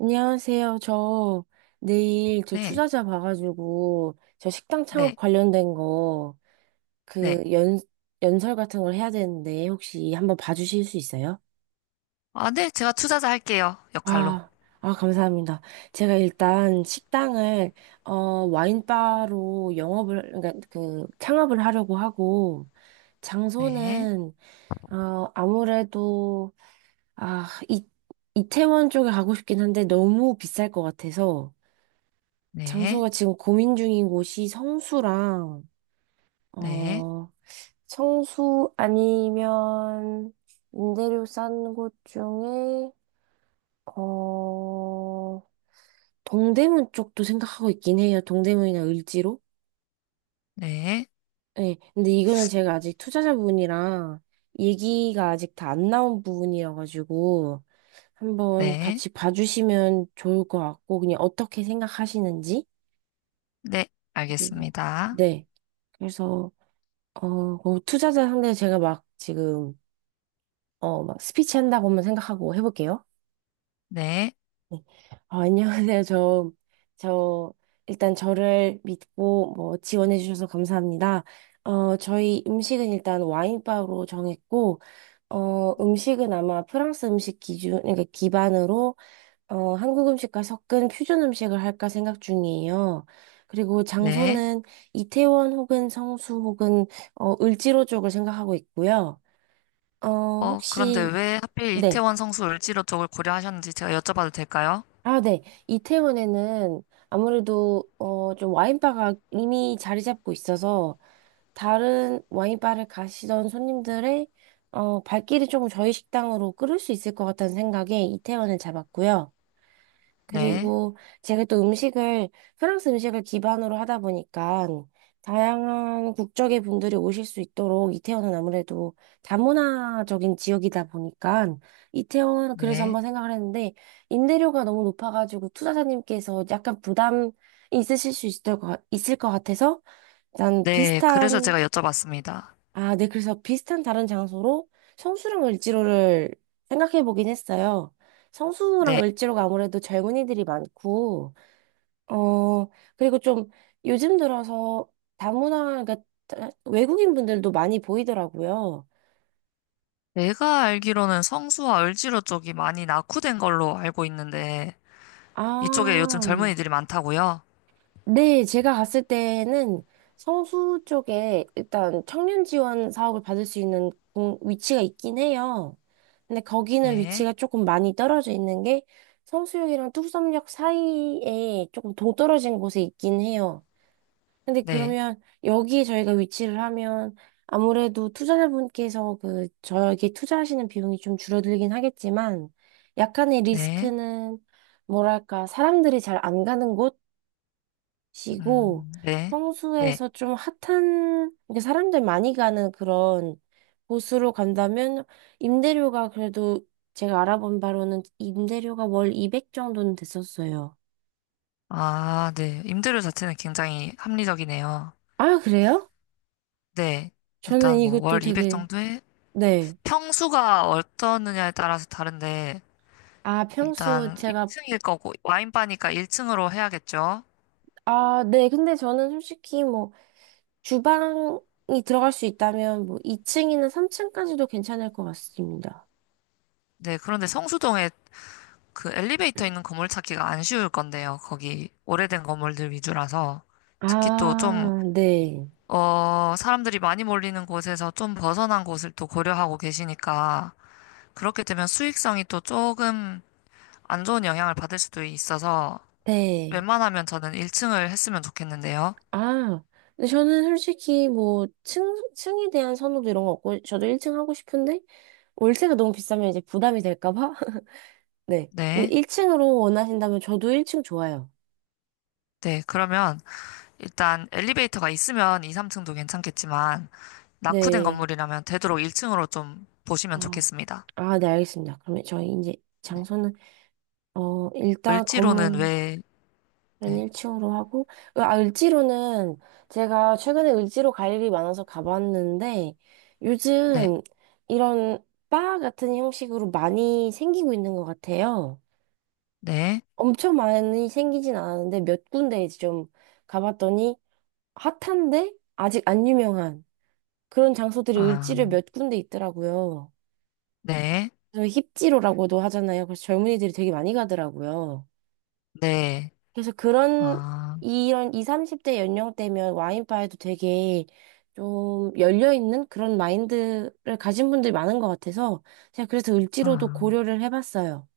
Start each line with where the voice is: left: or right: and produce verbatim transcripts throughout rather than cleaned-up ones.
right: 안녕하세요. 저 내일 저
left: 네,
right: 투자자 봐가지고 저 식당 창업
left: 네,
right: 관련된 거
left: 네.
right: 그 연, 연설 같은 걸 해야 되는데 혹시 한번 봐주실 수 있어요?
left: 아, 네, 제가 투자자 할게요. 역할로.
right: 아, 아, 감사합니다. 제가 일단 식당을 어, 와인바로 영업을, 그러니까 그 창업을 하려고 하고,
left: 네,
right: 장소는 어, 아무래도 아, 이, 이태원 쪽에 가고 싶긴 한데 너무 비쌀 것 같아서.
left: 네,
right: 장소가 지금 고민 중인 곳이 성수랑,
left: 네,
right: 어, 성수 아니면 임대료 싼 곳 중에, 어, 동대문 쪽도 생각하고 있긴 해요. 동대문이나 을지로.
left: 네,
right: 네, 근데 이거는 제가 아직 투자자분이랑 얘기가 아직 다 안 나온 부분이어가지고, 한번
left: 네,
right: 같이 봐주시면 좋을 것 같고, 그냥 어떻게 생각하시는지.
left: 네,
right: 그리고,
left: 알겠습니다.
right: 네. 그래서, 어, 그럼 투자자 상대 제가 막 지금, 어, 막 스피치 한다고만 생각하고 해볼게요.
left: 네,
right: 네. 어, 안녕하세요. 저, 저, 일단 저를 믿고 뭐 지원해주셔서 감사합니다. 어, 저희 음식은 일단 와인바로 정했고, 어, 음식은 아마 프랑스 음식 기준, 그러니까 기반으로, 어, 한국 음식과 섞은 퓨전 음식을 할까 생각 중이에요. 그리고
left: 네.
right: 장소는 이태원 혹은 성수 혹은, 어, 을지로 쪽을 생각하고 있고요. 어,
left: 어, 그런데
right: 혹시,
left: 왜 하필
right: 네.
left: 이태원 성수 을지로 쪽을 고려하셨는지 제가 여쭤봐도 될까요?
right: 아, 네. 이태원에는 아무래도, 어, 좀 와인바가 이미 자리 잡고 있어서 다른 와인바를 가시던 손님들의, 어, 발길이 조금 저희 식당으로 끌을 수 있을 것 같다는 생각에 이태원을 잡았고요.
left: 네,
right: 그리고 제가 또 음식을, 프랑스 음식을 기반으로 하다 보니까 다양한 국적의 분들이 오실 수 있도록 이태원은 아무래도 다문화적인 지역이다 보니까 이태원, 그래서
left: 네,
right: 한번 생각을 했는데 임대료가 너무 높아가지고 투자자님께서 약간 부담이 있으실 수 있을 것, 같- 있을 것 같아서. 난
left: 네. 그래서
right: 비슷한,
left: 제가 여쭤봤습니다.
right: 아, 네, 그래서 비슷한 다른 장소로 성수랑 을지로를 생각해 보긴 했어요. 성수랑
left: 네.
right: 을지로가 아무래도 젊은이들이 많고, 어, 그리고 좀 요즘 들어서 다문화, 그러니까 외국인 분들도 많이 보이더라고요.
left: 내가 알기로는 성수와 을지로 쪽이 많이 낙후된 걸로 알고 있는데, 이쪽에 요즘
right: 아,
left: 젊은이들이 많다고요?
right: 네, 제가 갔을 때는 성수 쪽에 일단 청년 지원 사업을 받을 수 있는 공- 위치가 있긴 해요. 근데 거기는
left: 네,
right: 위치가 조금 많이 떨어져 있는 게, 성수역이랑 뚝섬역 사이에 조금 동떨어진 곳에 있긴 해요. 근데
left: 네,
right: 그러면 여기에 저희가 위치를 하면 아무래도 투자자분께서 그 저에게 투자하시는 비용이 좀 줄어들긴 하겠지만, 약간의
left: 네.
right: 리스크는 뭐랄까 사람들이 잘 안 가는 곳이고.
left: 음, 네. 네.
right: 성수에서 좀 핫한, 그러니까 사람들 많이 가는 그런 곳으로 간다면 임대료가 그래도, 제가 알아본 바로는 임대료가 월 이백 정도는 됐었어요.
left: 아, 네. 임대료 자체는 굉장히 합리적이네요.
right: 아, 그래요?
left: 네.
right: 저는
left: 일단 뭐
right: 이것도
left: 월 이백
right: 되게
left: 정도에
right: 네.
left: 평수가 어떠느냐에 따라서 다른데
right: 아, 평수
left: 일단
right: 제가
left: 일 층일 거고 와인바니까 일 층으로 해야겠죠.
right: 아, 네. 근데 저는 솔직히 뭐 주방이 들어갈 수 있다면 뭐 이 층이나 삼 층까지도 괜찮을 것 같습니다.
left: 네. 그런데 성수동에 그 엘리베이터 있는 건물 찾기가 안 쉬울 건데요. 거기 오래된 건물들 위주라서 특히 또 좀,
right: 아, 네.
left: 어, 사람들이 많이 몰리는 곳에서 좀 벗어난 곳을 또 고려하고 계시니까 그렇게 되면 수익성이 또 조금 안 좋은 영향을 받을 수도 있어서
right: 네.
left: 웬만하면 저는 일 층을 했으면 좋겠는데요.
right: 아, 근데 저는 솔직히 뭐 층, 층에 대한 선호도 이런 거 없고 저도 일 층 하고 싶은데 월세가 너무 비싸면 이제 부담이 될까 봐. 네. 근데
left: 네.
right: 일 층으로 원하신다면 저도 일 층 좋아요.
left: 네. 그러면 일단 엘리베이터가 있으면 이, 삼 층도 괜찮겠지만 낙후된
right: 네.
left: 건물이라면 되도록 일 층으로 좀 보시면
right: 어.
left: 좋겠습니다.
right: 아, 네, 알겠습니다. 그러면 저희 이제 장소는 어, 일단
left: 을지로는
right: 건물
left: 왜,
right: 난
left: 네.
right: 일 층으로 하고, 아, 을지로는 제가 최근에 을지로 갈 일이 많아서 가봤는데,
left: 네.
right: 요즘 이런 바 같은 형식으로 많이 생기고 있는 것 같아요.
left: 네.
right: 엄청 많이 생기진 않았는데, 몇 군데 이제 좀 가봤더니, 핫한데, 아직 안 유명한 그런 장소들이
left: 아,
right: 을지로에 몇 군데 있더라고요.
left: 네.
right: 그래서 힙지로라고도 하잖아요. 그래서 젊은이들이 되게 많이 가더라고요.
left: 네.
right: 그래서 그런
left: 아,
right: 이런 이십, 삼십 대 연령대면 와인바에도 되게 좀 열려있는 그런 마인드를 가진 분들이 많은 것 같아서 제가 그래서 을지로도
left: 아.
right: 고려를 해봤어요.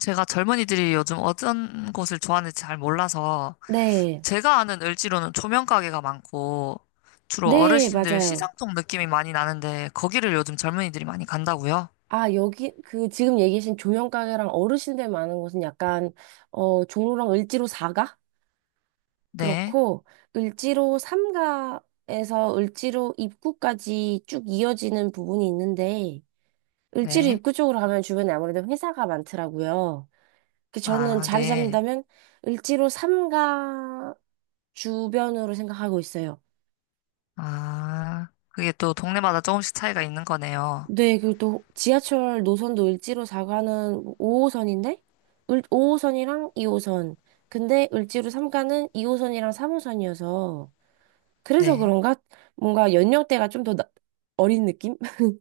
left: 제가 젊은이들이 요즘 어떤 곳을 좋아하는지 잘 몰라서
right: 네.
left: 제가 아는 을지로는 조명 가게가 많고 주로
right: 네,
left: 어르신들 시장
right: 맞아요.
left: 쪽 느낌이 많이 나는데 거기를 요즘 젊은이들이 많이 간다고요?
right: 아, 여기, 그, 지금 얘기하신 조형가게랑 어르신들 많은 곳은 약간, 어, 종로랑 을지로 사 가?
left: 네,
right: 그렇고, 을지로 삼 가에서 을지로 입구까지 쭉 이어지는 부분이 있는데, 을지로
left: 네,
right: 입구 쪽으로 가면 주변에 아무래도 회사가 많더라고요. 그 저는
left: 아,
right: 자리
left: 네,
right: 잡는다면 을지로 삼 가 주변으로 생각하고 있어요.
left: 아, 그게 또 동네마다 조금씩 차이가 있는 거네요.
right: 네, 그리고 또 지하철 노선도 을지로 사 가는 오 호선인데, 오 호선이랑 이 호선. 근데 을지로 삼 가는 이 호선이랑 삼 호선이어서, 그래서
left: 네,
right: 그런가 뭔가 연령대가 좀 더 어린 느낌?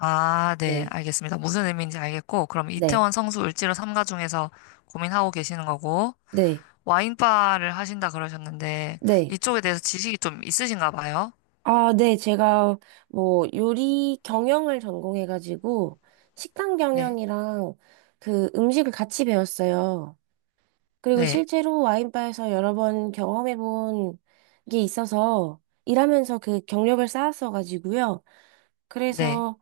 left: 아, 네,
right: 네.
left: 알겠습니다. 무슨 의미인지 알겠고 그럼
right: 네.
left: 이태원 성수 을지로 삼가 중에서 고민하고 계시는 거고
right: 네.
left: 와인바를 하신다 그러셨는데
right: 네.
left: 이쪽에 대해서 지식이 좀 있으신가 봐요?
right: 아, 네, 제가 뭐 요리 경영을 전공해가지고 식당
left: 네,
right: 경영이랑 그 음식을 같이 배웠어요. 그리고
left: 네,
right: 실제로 와인바에서 여러 번 경험해본 게 있어서 일하면서 그 경력을 쌓았어가지고요.
left: 네,
right: 그래서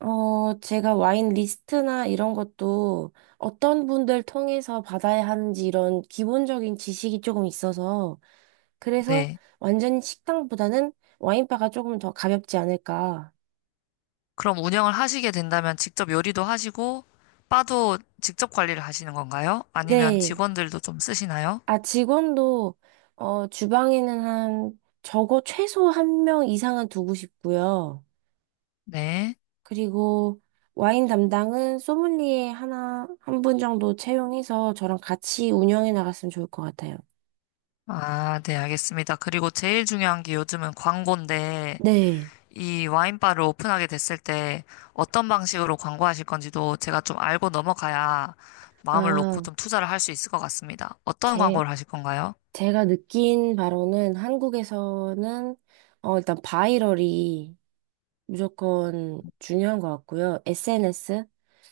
right: 어 제가 와인 리스트나 이런 것도 어떤 분들 통해서 받아야 하는지 이런 기본적인 지식이 조금 있어서. 그래서
left: 네.
right: 완전히 식당보다는 와인바가 조금 더 가볍지 않을까.
left: 그럼 운영을 하시게 된다면 직접 요리도 하시고, 바도 직접 관리를 하시는 건가요? 아니면
right: 네.
left: 직원들도 좀 쓰시나요?
right: 아, 직원도, 어, 주방에는 한, 적어 최소 한 명 이상은 두고 싶고요.
left: 네.
right: 그리고 와인 담당은 소믈리에 하나, 한 분 정도 채용해서 저랑 같이 운영해 나갔으면 좋을 것 같아요.
left: 아, 네, 알겠습니다. 그리고 제일 중요한 게 요즘은 광고인데,
right: 네.
left: 이 와인바를 오픈하게 됐을 때 어떤 방식으로 광고하실 건지도 제가 좀 알고 넘어가야 마음을 놓고
right: 아,
left: 좀 투자를 할 수 있을 것 같습니다. 어떤
right: 제,
left: 광고를 하실 건가요?
right: 제가 느낀 바로는 한국에서는, 어, 일단 바이럴이 무조건 중요한 것 같고요. 에스엔에스?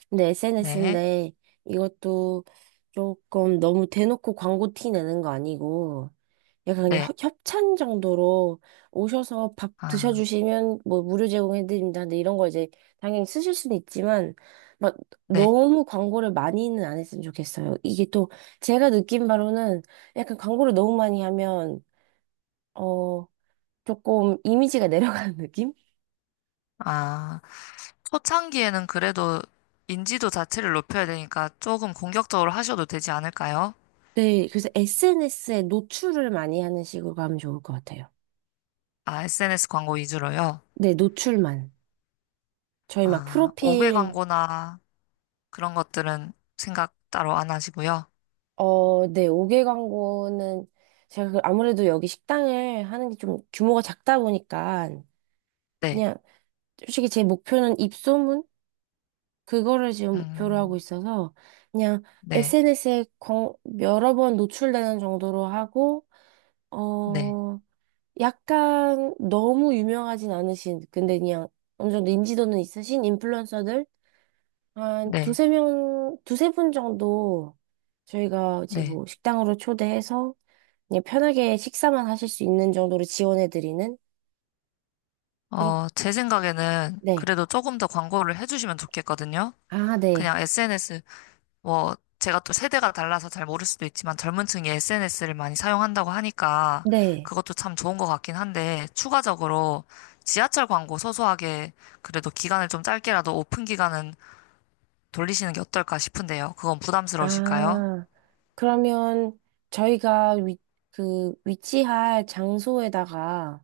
right: 근데
left: 네,
right: 에스엔에스인데 이것도 조금 너무 대놓고 광고 티 내는 거 아니고 약간 그냥
left: 네,
right: 협- 협찬 정도로 오셔서 밥
left: 아,
right: 드셔주시면 뭐 무료 제공해드립니다. 근데 이런 거 이제 당연히 쓰실 수는 있지만 막
left: 네,
right: 너무 광고를 많이는 안 했으면 좋겠어요. 이게 또 제가 느낀 바로는 약간 광고를 너무 많이 하면 어 조금 이미지가 내려가는 느낌?
left: 아. 초창기에는 그래도 인지도 자체를 높여야 되니까 조금 공격적으로 하셔도 되지 않을까요?
right: 네, 그래서 에스엔에스에 노출을 많이 하는 식으로 가면 좋을 것 같아요.
left: 아, 에스엔에스 광고 위주로요?
right: 네, 노출만. 저희 막
left: 아, 다섯 개
right: 프로필,
left: 광고나 그런 것들은 생각 따로 안 하시고요.
right: 어, 네, 오개 광고는 제가 그 아무래도 여기 식당을 하는 게 좀 규모가 작다 보니까
left: 네,
right: 그냥 솔직히 제 목표는 입소문? 그거를 지금 목표로 하고
left: 음,
right: 있어서 그냥
left: 네,
right: 에스엔에스에 여러 번 노출되는 정도로 하고,
left: 네,
right: 어, 약간 너무 유명하진 않으신, 근데 그냥 어느 정도 인지도는 있으신 인플루언서들 한
left: 네,
right: 두세 명, 두세 분 정도 저희가 이제
left: 네.
right: 뭐 식당으로 초대해서 그냥 편하게 식사만 하실 수 있는 정도로 지원해드리는? 그렇,
left: 어, 제 생각에는
right: 네.
left: 그래도 조금 더 광고를 해주시면 좋겠거든요.
right: 아, 네.
left: 그냥 에스엔에스 뭐, 제가 또 세대가 달라서 잘 모를 수도 있지만 젊은 층이 에스엔에스를 많이 사용한다고 하니까
right: 네.
left: 그것도 참 좋은 것 같긴 한데 추가적으로 지하철 광고 소소하게 그래도 기간을 좀 짧게라도 오픈 기간은 돌리시는 게 어떨까 싶은데요. 그건 부담스러우실까요?
right: 아, 그러면 저희가 위, 그 위치할 장소에다가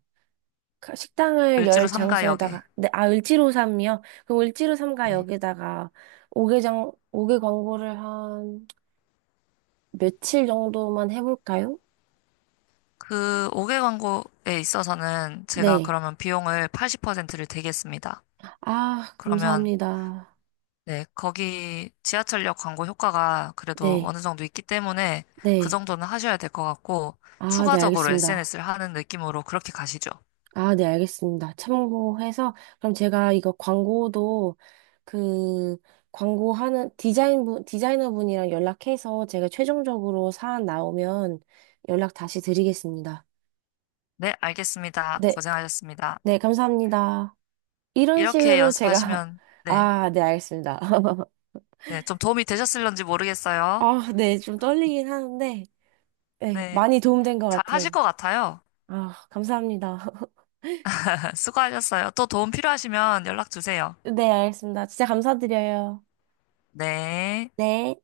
right: 가- 식당을
left: 을지로
right: 열
left: 삼가역에.
right: 장소에다가 네, 아, 을지로삼이요? 그럼 을지로삼가
left: 네.
right: 여기다가 오 개 장, 다섯 개 광고를 한 며칠 정도만 해볼까요?
left: 그 다섯 개 광고에 있어서는 제가
right: 네.
left: 그러면 비용을 팔십 퍼센트를 대겠습니다.
right: 아,
left: 그러면
right: 감사합니다.
left: 네, 거기 지하철역 광고 효과가 그래도
right: 네,
left: 어느 정도 있기 때문에 그
right: 네.
left: 정도는 하셔야 될 것 같고,
right: 아, 네,
left: 추가적으로
right: 알겠습니다.
left: 에스엔에스를 하는 느낌으로 그렇게 가시죠.
right: 아, 네, 알겠습니다. 참고해서, 그럼 제가 이거 광고도 그, 광고하는 디자인 분, 디자이너 분이랑 연락해서 제가 최종적으로 사안 나오면 연락 다시 드리겠습니다.
left: 네, 알겠습니다.
right: 네, 가-
left: 고생하셨습니다.
right: 네, 감사합니다. 이런
left: 이렇게
right: 식으로 제가,
left: 연습하시면, 네,
right: 아, 네, 알겠습니다.
left: 네, 좀 도움이 되셨을런지 모르겠어요.
right: 아, 네, 좀 떨리긴 하는데, 네,
left: 네,
right: 많이 도움된 것
left: 잘 하실
right: 같아요.
left: 것 같아요.
right: 아, 감사합니다.
left: 수고하셨어요. 또 도움 필요하시면 연락 주세요.
right: 네, 알겠습니다. 진짜 감사드려요.
left: 네.
right: 네.